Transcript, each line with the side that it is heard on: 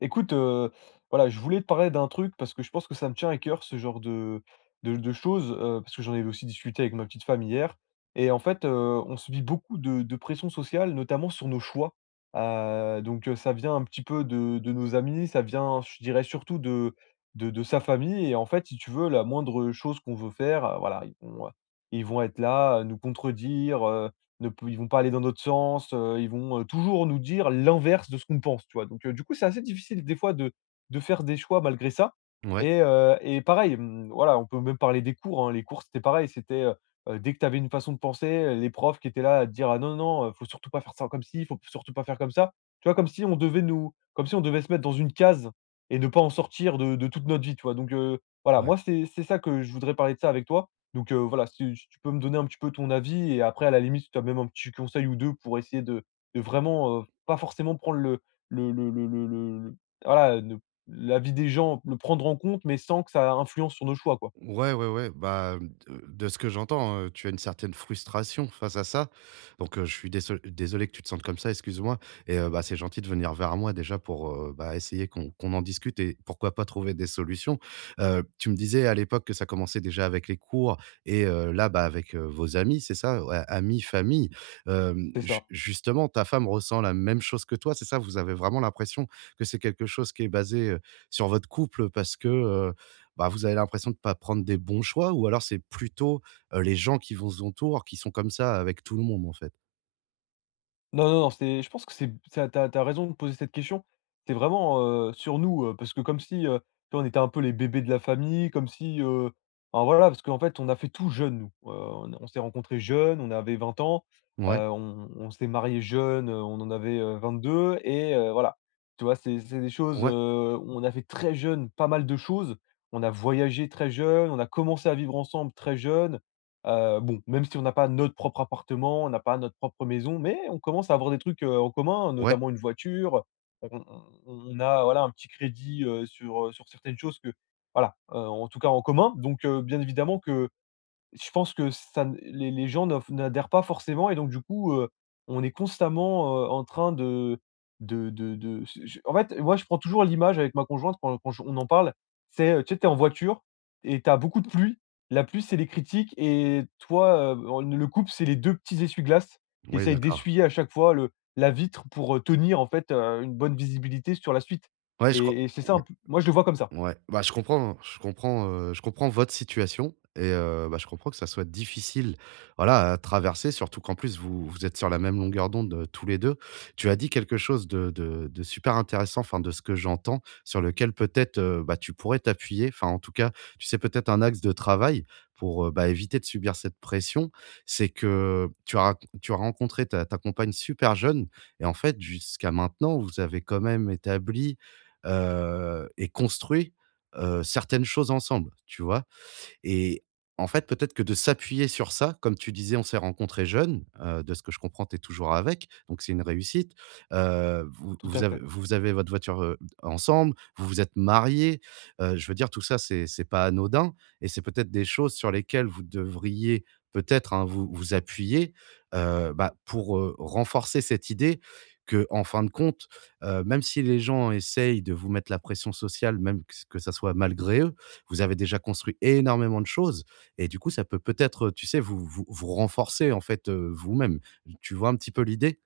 left: Écoute, voilà, je voulais te parler d'un truc parce que je pense que ça me tient à cœur ce genre de choses, parce que j'en avais aussi discuté avec ma petite femme hier et en fait, on subit beaucoup de pression sociale, notamment sur nos choix. Ça vient un petit peu de nos amis, ça vient, je dirais surtout de sa famille et en fait, si tu veux, la moindre chose qu'on veut faire, voilà, ils vont être là, nous contredire, ne pou ils vont pas aller dans notre sens, ils vont, toujours nous dire l'inverse de ce qu'on pense, tu vois? Donc, du coup, c'est assez difficile des fois de faire des choix malgré ça
right: Ouais.
left: et pareil, mmh, voilà, on peut même parler des cours, hein. Les cours, c'était pareil, c'était, dès que tu avais une façon de penser, les profs qui étaient là à te dire: «Ah non, non, faut surtout pas faire ça comme ci, faut surtout pas faire comme ça». Tu vois? Comme si on devait se mettre dans une case et ne pas en sortir de toute notre vie, tu vois? Donc, voilà,
right: Ouais.
left: moi, c'est ça que je voudrais parler de ça avec toi. Donc, voilà, si tu peux me donner un petit peu ton avis et après à la limite, si tu as même un petit conseil ou 2 pour essayer de vraiment, pas forcément prendre le voilà, ne l'avis des gens, le prendre en compte, mais sans que ça influence sur nos choix, quoi.
right: Ouais, ouais, ouais. Bah, de ce que j'entends, tu as une certaine frustration face à ça. Donc, je suis désolé que tu te sentes comme ça, excuse-moi et bah, c'est gentil de venir vers moi déjà pour, bah, essayer qu'on en discute et pourquoi pas trouver des solutions. Tu me disais à l'époque que ça commençait déjà avec les cours et là, bah, avec, vos amis, c'est ça? Ouais, amis, famille. Hem,
left: C'est
right: ju
left: ça.
right: justement, ta femme ressent la même chose que toi, c'est ça? Vous avez vraiment l'impression que c'est quelque chose qui est basé, sur votre couple parce que, bah, vous avez l'impression de pas prendre des bons choix ou alors c'est plutôt, les gens qui vous entourent qui sont comme ça avec tout le monde en fait?
left: Non, non, non, c'est je pense que c'est ça, t'as as raison de poser cette question. C'est vraiment, sur nous, parce que comme si, tu vois, on était un peu les bébés de la famille, comme si, enfin voilà, parce qu'en fait, on a fait tout jeune, nous. On s'est rencontrés jeunes, on avait 20 ans,
right: Ouais,
left: on s'est mariés jeunes, on en avait 22 et voilà. Tu vois, c'est des choses,
right: ouais,
left: on a fait très jeune pas mal de choses. On a voyagé très jeune, on a commencé à vivre ensemble très jeune. Bon, même si on n'a pas notre propre appartement, on n'a pas notre propre maison, mais on commence à avoir des trucs, en commun,
right: ouais,
left: notamment une voiture. On a, voilà, un petit crédit, sur, sur certaines choses, que voilà, en tout cas en commun. Donc, bien évidemment que je pense que ça n les gens n'adhèrent pas forcément et donc du coup, on est constamment, en train de s je en fait, moi, je prends toujours l'image avec ma conjointe quand j on en parle. C'est, tu sais, tu es en voiture et t'as beaucoup de pluie. La pluie, c'est les critiques et toi, en le couple, c'est les 2 petits essuie-glaces qui
right: ouais,
left: essayent
right: d'accord.
left: d'essuyer à chaque fois le la vitre pour, tenir en fait, une bonne visibilité sur la suite
right: Ouais, je crois,
left: et c'est ça un
right: ouais.
left: p moi, je le vois comme ça.
right: Ouais, bah, je comprends, je comprends, je comprends votre situation et bah, je comprends que ça soit difficile, voilà, à traverser, surtout qu'en plus vous vous êtes sur la même longueur d'onde, tous les 2. Tu as dit quelque chose de de super intéressant, enfin, de ce que j'entends, sur lequel peut-être, bah, tu pourrais t'appuyer, enfin, en tout cas, tu sais, peut-être un axe de travail pour, bah, éviter de subir cette pression. C'est que tu as rac tu as rencontré ta compagne super jeune et en fait, jusqu'à maintenant, vous avez quand même établi et construit, certaines choses ensemble, tu vois? Et en fait, peut-être que de s'appuyer sur ça, comme tu disais, on s'est rencontrés jeunes, de ce que je comprends, tu es toujours avec, donc c'est une réussite. Vous
left: Tout à fait.
right: vous avez votre voiture, ensemble, vous vous êtes mariés, je veux dire tout ça, c'est pas anodin et c'est peut-être des choses sur lesquelles vous devriez peut-être, hein, vous appuyer, bah, pour, renforcer cette idée que, en fin de compte, même si les gens essayent de vous mettre la pression sociale, même que ça soit malgré eux, vous avez déjà construit énormément de choses et du coup, ça peut peut-être, tu sais, vous renforcer, en fait, vous-même. Tu vois un petit peu l'idée?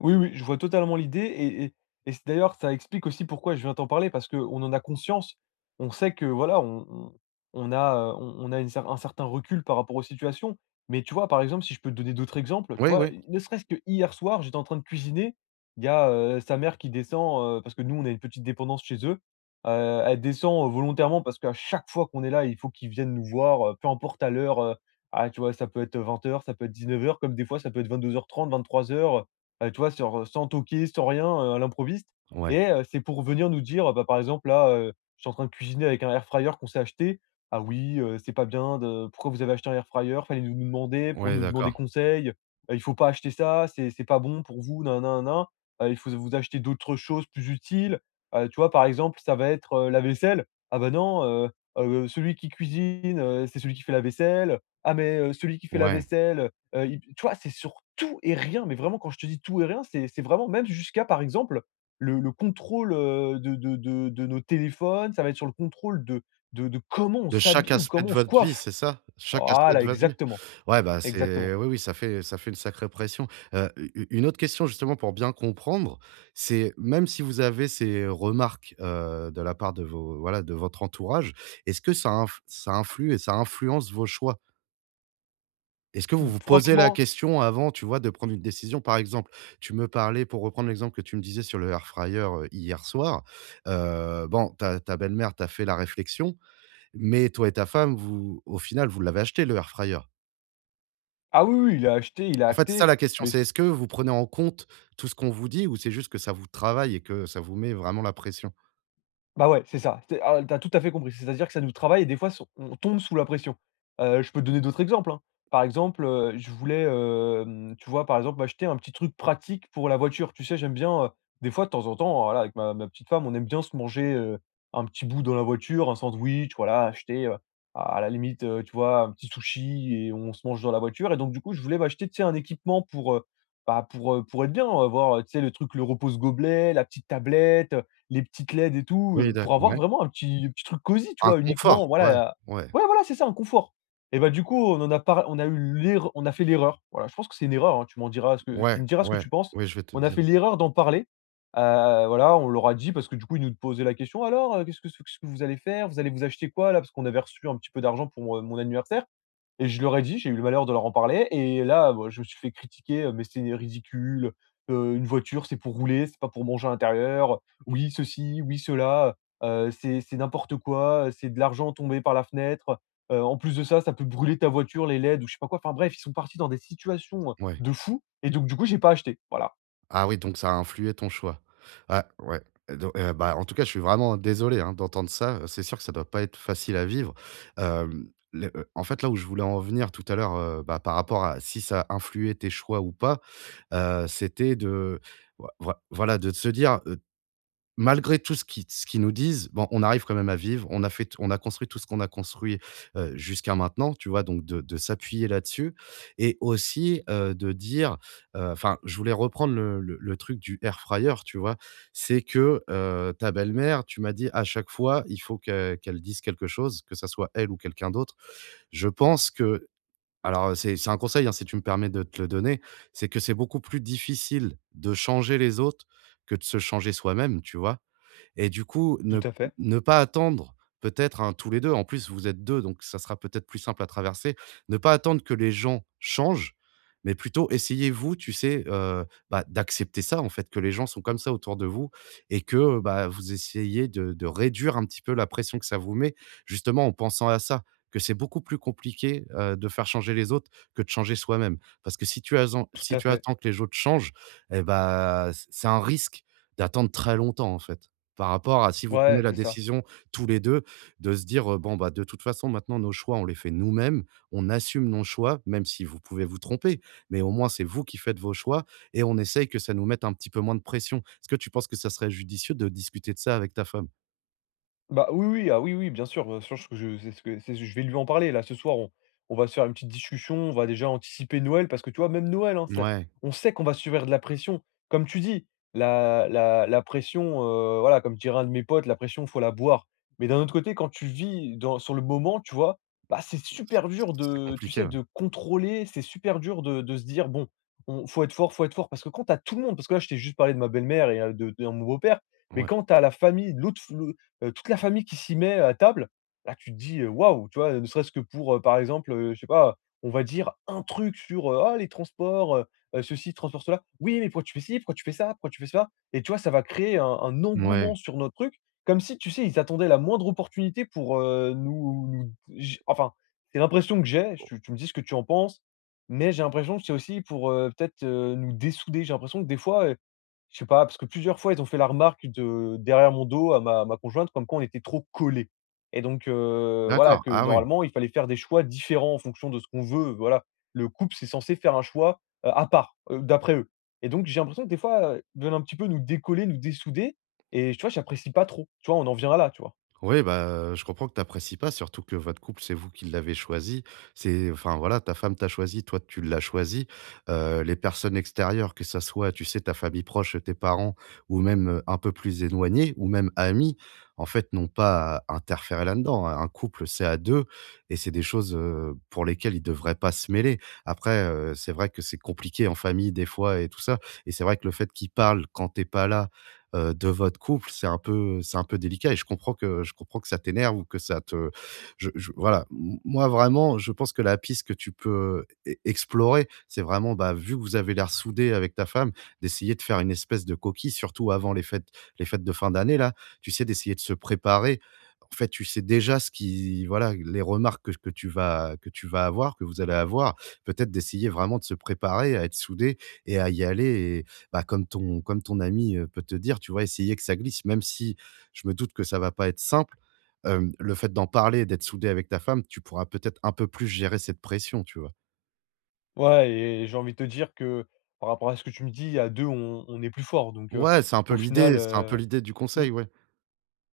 left: Oui, oui, je vois totalement l'idée et c'est d'ailleurs ça, explique aussi pourquoi je viens t'en parler parce qu'on en a conscience. On sait que voilà, on a, on a une cer un certain recul par rapport aux situations. Mais tu vois, par exemple, si je peux te donner d'autres exemples, tu
right: Oui,
left: vois?
right: oui.
left: Ne serait-ce que hier soir, j'étais en train de cuisiner, il y a, sa mère qui descend, parce que nous, on a une petite dépendance chez eux. Elle descend, volontairement parce qu'à chaque fois qu'on est là, il faut qu'ils viennent nous voir, peu importe à l'heure, tu vois? Ça peut être 20 h, ça peut être 19 h, comme des fois ça peut être 22 h, 23 h 30, 23 h. Tu vois? Sur, sans toquer, sans rien, à l'improviste,
right: Ouais,
left: et c'est pour venir nous dire, bah, par exemple là, je suis en train de cuisiner avec un air fryer qu'on s'est acheté. «Ah oui, c'est pas bien de... pourquoi vous avez acheté un air fryer? Fallait nous demander, pour
right: ouais,
left: nous demander
right: d'accord.
left: conseil, il faut pas acheter ça, c'est pas bon pour vous. Nan, nan, nan. Il faut vous acheter d'autres choses plus utiles». Tu vois? Par exemple, ça va être, la vaisselle. «Ah bah, non, celui qui cuisine, c'est celui qui fait la vaisselle. Ah mais, celui qui fait la
right: Ouais.
left: vaisselle». Il Tu vois, c'est sur tout et rien, mais vraiment quand je te dis tout et rien, c'est vraiment, même jusqu'à par exemple le contrôle, de nos téléphones, ça va être sur le contrôle de comment on
right: De chaque
left: s'habille ou
right: aspect
left: comment
right: de
left: on se
right: votre vie,
left: coiffe.
right: c'est ça? Chaque aspect
left: Voilà,
right: de votre vie?
left: exactement,
right: Ouais, bah,
left: exactement.
right: c'est oui, oui, ça fait une sacrée pression. U une autre question justement pour bien comprendre, c'est même si vous avez ces remarques, de la part de vos voilà, de votre entourage, est-ce que ça inf ça influe et ça influence vos choix? Est-ce que vous vous posez la
left: Franchement,
right: question avant, tu vois, de prendre une décision? Par exemple, tu me parlais pour reprendre l'exemple que tu me disais sur le air fryer, hier soir, bon, ta belle-mère t'a fait la réflexion, mais toi et ta femme, vous au final, vous l'avez acheté le air fryer.
left: ah oui, oui, il a
right: En fait, c'est ça
left: acté,
right: la question,
left: mais
right: c'est est-ce que vous prenez en compte tout ce qu'on vous dit ou c'est juste que ça vous travaille et que ça vous met vraiment la pression?
left: bah, ouais, c'est ça. Tu Tout à fait compris. C'est-à-dire que ça nous travaille et des fois s on tombe sous la pression. Je peux te donner d'autres exemples, hein. Par exemple, je voulais, tu vois, par exemple, m'acheter un petit truc pratique pour la voiture. Tu sais, j'aime bien, des fois, de temps en temps, voilà, avec ma petite femme, on aime bien se manger, un petit bout dans la voiture, un sandwich, voilà, acheter, à la limite, tu vois, un petit sushi, et on se mange dans la voiture, et donc du coup, je voulais m'acheter, tu sais, un équipement pour, bah, pour être bien, avoir, tu sais, le truc, le repose-gobelet, la petite tablette, les petites LED et tout,
right: Oui, d'ac,
left: pour avoir
right: ouais.
left: vraiment un petit petit truc cosy, tu
right: Un
left: vois? Uniquement,
right: confort, ouais,
left: voilà.
right: ouais,
left: Ouais, voilà, c'est ça, un confort, et bah, du coup, on a fait l'erreur, voilà, je pense que c'est une erreur, hein, tu
right: ouais,
left: me diras ce que
right: ouais,
left: tu penses.
right: oui, je vais te
left: On a
right: dire,
left: fait l'erreur d'en parler, voilà, on leur a dit parce que du coup, ils nous posaient la question: «Alors, qu'est-ce que vous allez faire? Vous allez vous acheter quoi là?» parce qu'on avait reçu un petit peu d'argent pour, mon anniversaire, et je leur ai dit, j'ai eu le malheur de leur en parler, et là, bah, je me suis fait critiquer: «Mais c'est ridicule, une voiture, c'est pour rouler, c'est pas pour manger à l'intérieur. Oui, ceci, oui, cela, c'est n'importe quoi, c'est de l'argent tombé par la fenêtre. En plus de ça, ça peut brûler ta voiture, les LED» ou je sais pas quoi. Enfin bref, ils sont partis dans des situations,
right: ouais.
left: de fou. Et donc du coup, j'ai pas acheté, voilà.
right: Ah oui, donc ça a influé ton choix. Ah ouais, don bah, en tout cas, je suis vraiment désolé, hein, d'entendre ça. C'est sûr que ça doit pas être facile à vivre. Hem, le en fait, là où je voulais en venir tout à l'heure, bah, par rapport à si ça a influé tes choix ou pas, c'était de voilà, de se dire, malgré tout ce qui ce qu'ils nous disent, bon, on arrive quand même à vivre. On a fait on a construit tout ce qu'on a construit, jusqu'à maintenant, tu vois? Donc de s'appuyer là-dessus et aussi, de dire, enfin, je voulais reprendre le truc du air fryer, tu vois? C'est que, ta belle-mère, tu m'as dit: «À chaque fois, il faut que qu'elle dise quelque chose, que ça soit elle ou quelqu'un d'autre». Je pense que alors c'est un conseil, hein, si tu me permets de te le donner, c'est que c'est beaucoup plus difficile de changer les autres que de se changer soi-même, tu vois? Et du coup,
left: Tout
right: ne
left: à fait,
right: ne pas attendre peut-être un tous les 2. En plus, vous êtes 2, donc ça sera peut-être plus simple à traverser. Ne pas attendre que les gens changent, mais plutôt essayez vous, tu sais, bah, d'accepter ça en fait, que les gens sont comme ça autour de vous et que, bah, vous essayez de réduire un petit peu la pression que ça vous met, justement en pensant à ça, que c'est beaucoup plus compliqué, de faire changer les autres que de changer soi-même. Parce que si tu asen
left: tout
right: si
left: à
right: tu
left: fait.
right: attends que les autres changent et bah, c'est un risque d'attendre très longtemps en fait. Par rapport à si vous prenez
left: Ouais,
right: la
left: c'est ça.
right: décision tous les 2 de se dire, «Bon, bah, de toute façon, maintenant nos choix, on les fait nous-mêmes, on assume nos choix», même si vous pouvez vous tromper, mais au moins c'est vous qui faites vos choix et on essaye que ça nous mette un petit peu moins de pression. Est-ce que tu penses que ça serait judicieux de discuter de ça avec ta femme?
left: Bah, oui, oui, ah oui, oui, bien sûr, je c'est ce que c'est je vais lui en parler là ce soir, on va se faire une petite discussion, on va déjà anticiper Noël, parce que tu vois même Noël, hein, c'est
right: Ouais,
left: on sait qu'on va subir de la pression. Comme tu dis, la pression, voilà, comme dirait un de mes potes, la pression, faut la boire. Mais d'un autre côté, quand tu vis dans sur le moment, tu vois? Bah, c'est super dur
right: c'est c'est
left: de... tu
right: compliqué,
left: sais,
right: ouais.
left: de contrôler, c'est super dur de se dire: «Bon, on faut être fort, faut être fort». Parce que quand t'as tout le monde, parce que là, je t'ai juste parlé de ma belle-mère et de mon beau-père, mais
right: Ouais,
left: quand tu as la famille, l'autre toute la famille qui s'y met à table, là, tu te dis: «Waouh!» tu vois? Ne serait-ce que pour, par exemple, je sais pas, on va dire un truc sur: «Ah les transports, ceci, transport cela». «Oui, mais pourquoi tu fais ci? Pourquoi tu fais ça? Pourquoi tu fais ça?» et tu vois, ça va créer un engouement
right: ouais.
left: sur notre truc, comme si, tu sais, ils attendaient la moindre opportunité pour, nous nous j enfin, c'est l'impression que j'ai, tu me dis ce que tu en penses, mais j'ai l'impression que c'est aussi pour, peut-être, nous dessouder. J'ai l'impression que des fois, je sais pas, parce que plusieurs fois, ils ont fait la remarque de derrière mon dos à ma conjointe, comme quoi on était trop collés, et donc voilà,
right: D'accord,
left: que
right: ah oui.
left: normalement, il fallait faire des choix différents en fonction de ce qu'on veut, voilà. Le couple, c'est censé faire un choix, à part, d'après eux, et donc j'ai l'impression que des fois, ils veulent un petit peu nous décoller, nous dessouder, et tu vois, j'apprécie pas trop. Tu vois, on en vient à là, tu vois?
right: Oui, bah, je comprends que tu apprécies pas, surtout que votre couple, c'est vous qui l'avez choisi. C'est, enfin voilà, ta femme t'a choisi, toi tu l'as choisi. Les personnes extérieures, que ça soit, tu sais, ta famille proche, tes parents, ou même un peu plus éloignés, ou même amis, en fait, n'ont pas à interférer là-dedans. Un couple, c'est à deux, et c'est des choses pour lesquelles ils ne devraient pas se mêler. Après, c'est vrai que c'est compliqué en famille des fois et tout ça, et c'est vrai que le fait qu'ils parlent quand t'es pas là de votre couple, c'est un peu délicat et je comprends que ça t'énerve ou que ça te je voilà, m moi vraiment, je pense que la piste que tu peux e explorer, c'est vraiment, bah, vu que vous avez l'air soudé avec ta femme, d'essayer de faire une espèce de coquille, surtout avant les fêtes de fin d'année là, tu sais, d'essayer de se préparer. En fait, tu sais déjà ce qui voilà, les remarques que tu vas que tu vas avoir, que vous allez avoir. Peut-être d'essayer vraiment de se préparer à être soudé et à y aller bah, comme ton ami, peut te dire, tu vois? Essayer que ça glisse, même si je me doute que ça va pas être simple, hem, le fait d'en parler, d'être soudé avec ta femme, tu pourras peut-être un peu plus gérer cette pression, tu vois?
left: Ouais, et j'ai envie de te dire que par rapport à ce que tu me dis, à 2 on est plus fort, donc
right: Ouais, c'est un peu
left: au final,
right: l'idée, du
left: mmh.
right: conseil, ouais.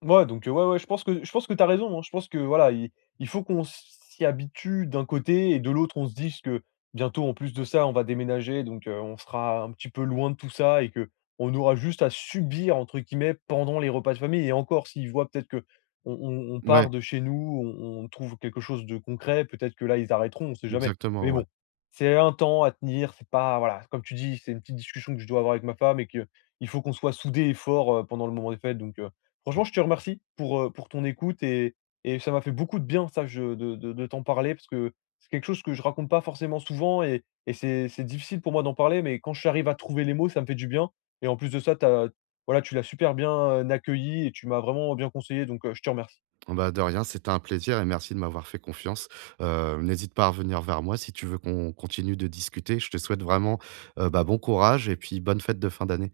left: Ouais, donc ouais, ouais, je pense que t'as raison, hein. Je pense que voilà, il faut qu'on s'y habitue d'un côté, et de l'autre, on se dise que bientôt, en plus de ça, on va déménager, donc on sera un petit peu loin de tout ça, et que on aura juste à «subir» entre guillemets pendant les repas de famille, et encore, s'ils voient peut-être que on
right: Ouais,
left: part de chez nous, on trouve quelque chose de concret, peut-être que là, ils arrêteront, on sait
right: Mmh,
left: jamais. Mais
right: exactement, ouais.
left: bon, c'est un temps à tenir, c'est pas... voilà, comme tu dis, c'est une petite discussion que je dois avoir avec ma femme, et que il faut qu'on soit soudés et forts, pendant le moment des fêtes, donc franchement, je te remercie pour ton écoute, et ça m'a fait beaucoup de bien, ça, je de t'en parler, parce que c'est quelque chose que je raconte pas forcément souvent, et c'est difficile pour moi d'en parler, mais quand j'arrive à trouver les mots, ça me fait du bien, et en plus de ça, t'as, voilà, tu l'as super bien, accueilli, et tu m'as vraiment bien conseillé, donc, je te remercie.
right: Mmh, bah, de rien, c'était un plaisir et merci de m'avoir fait confiance. N'hésite pas à revenir vers moi si tu veux qu'on continue de discuter. Je te souhaite vraiment, bah, bon courage et puis bonne fête de fin d'année.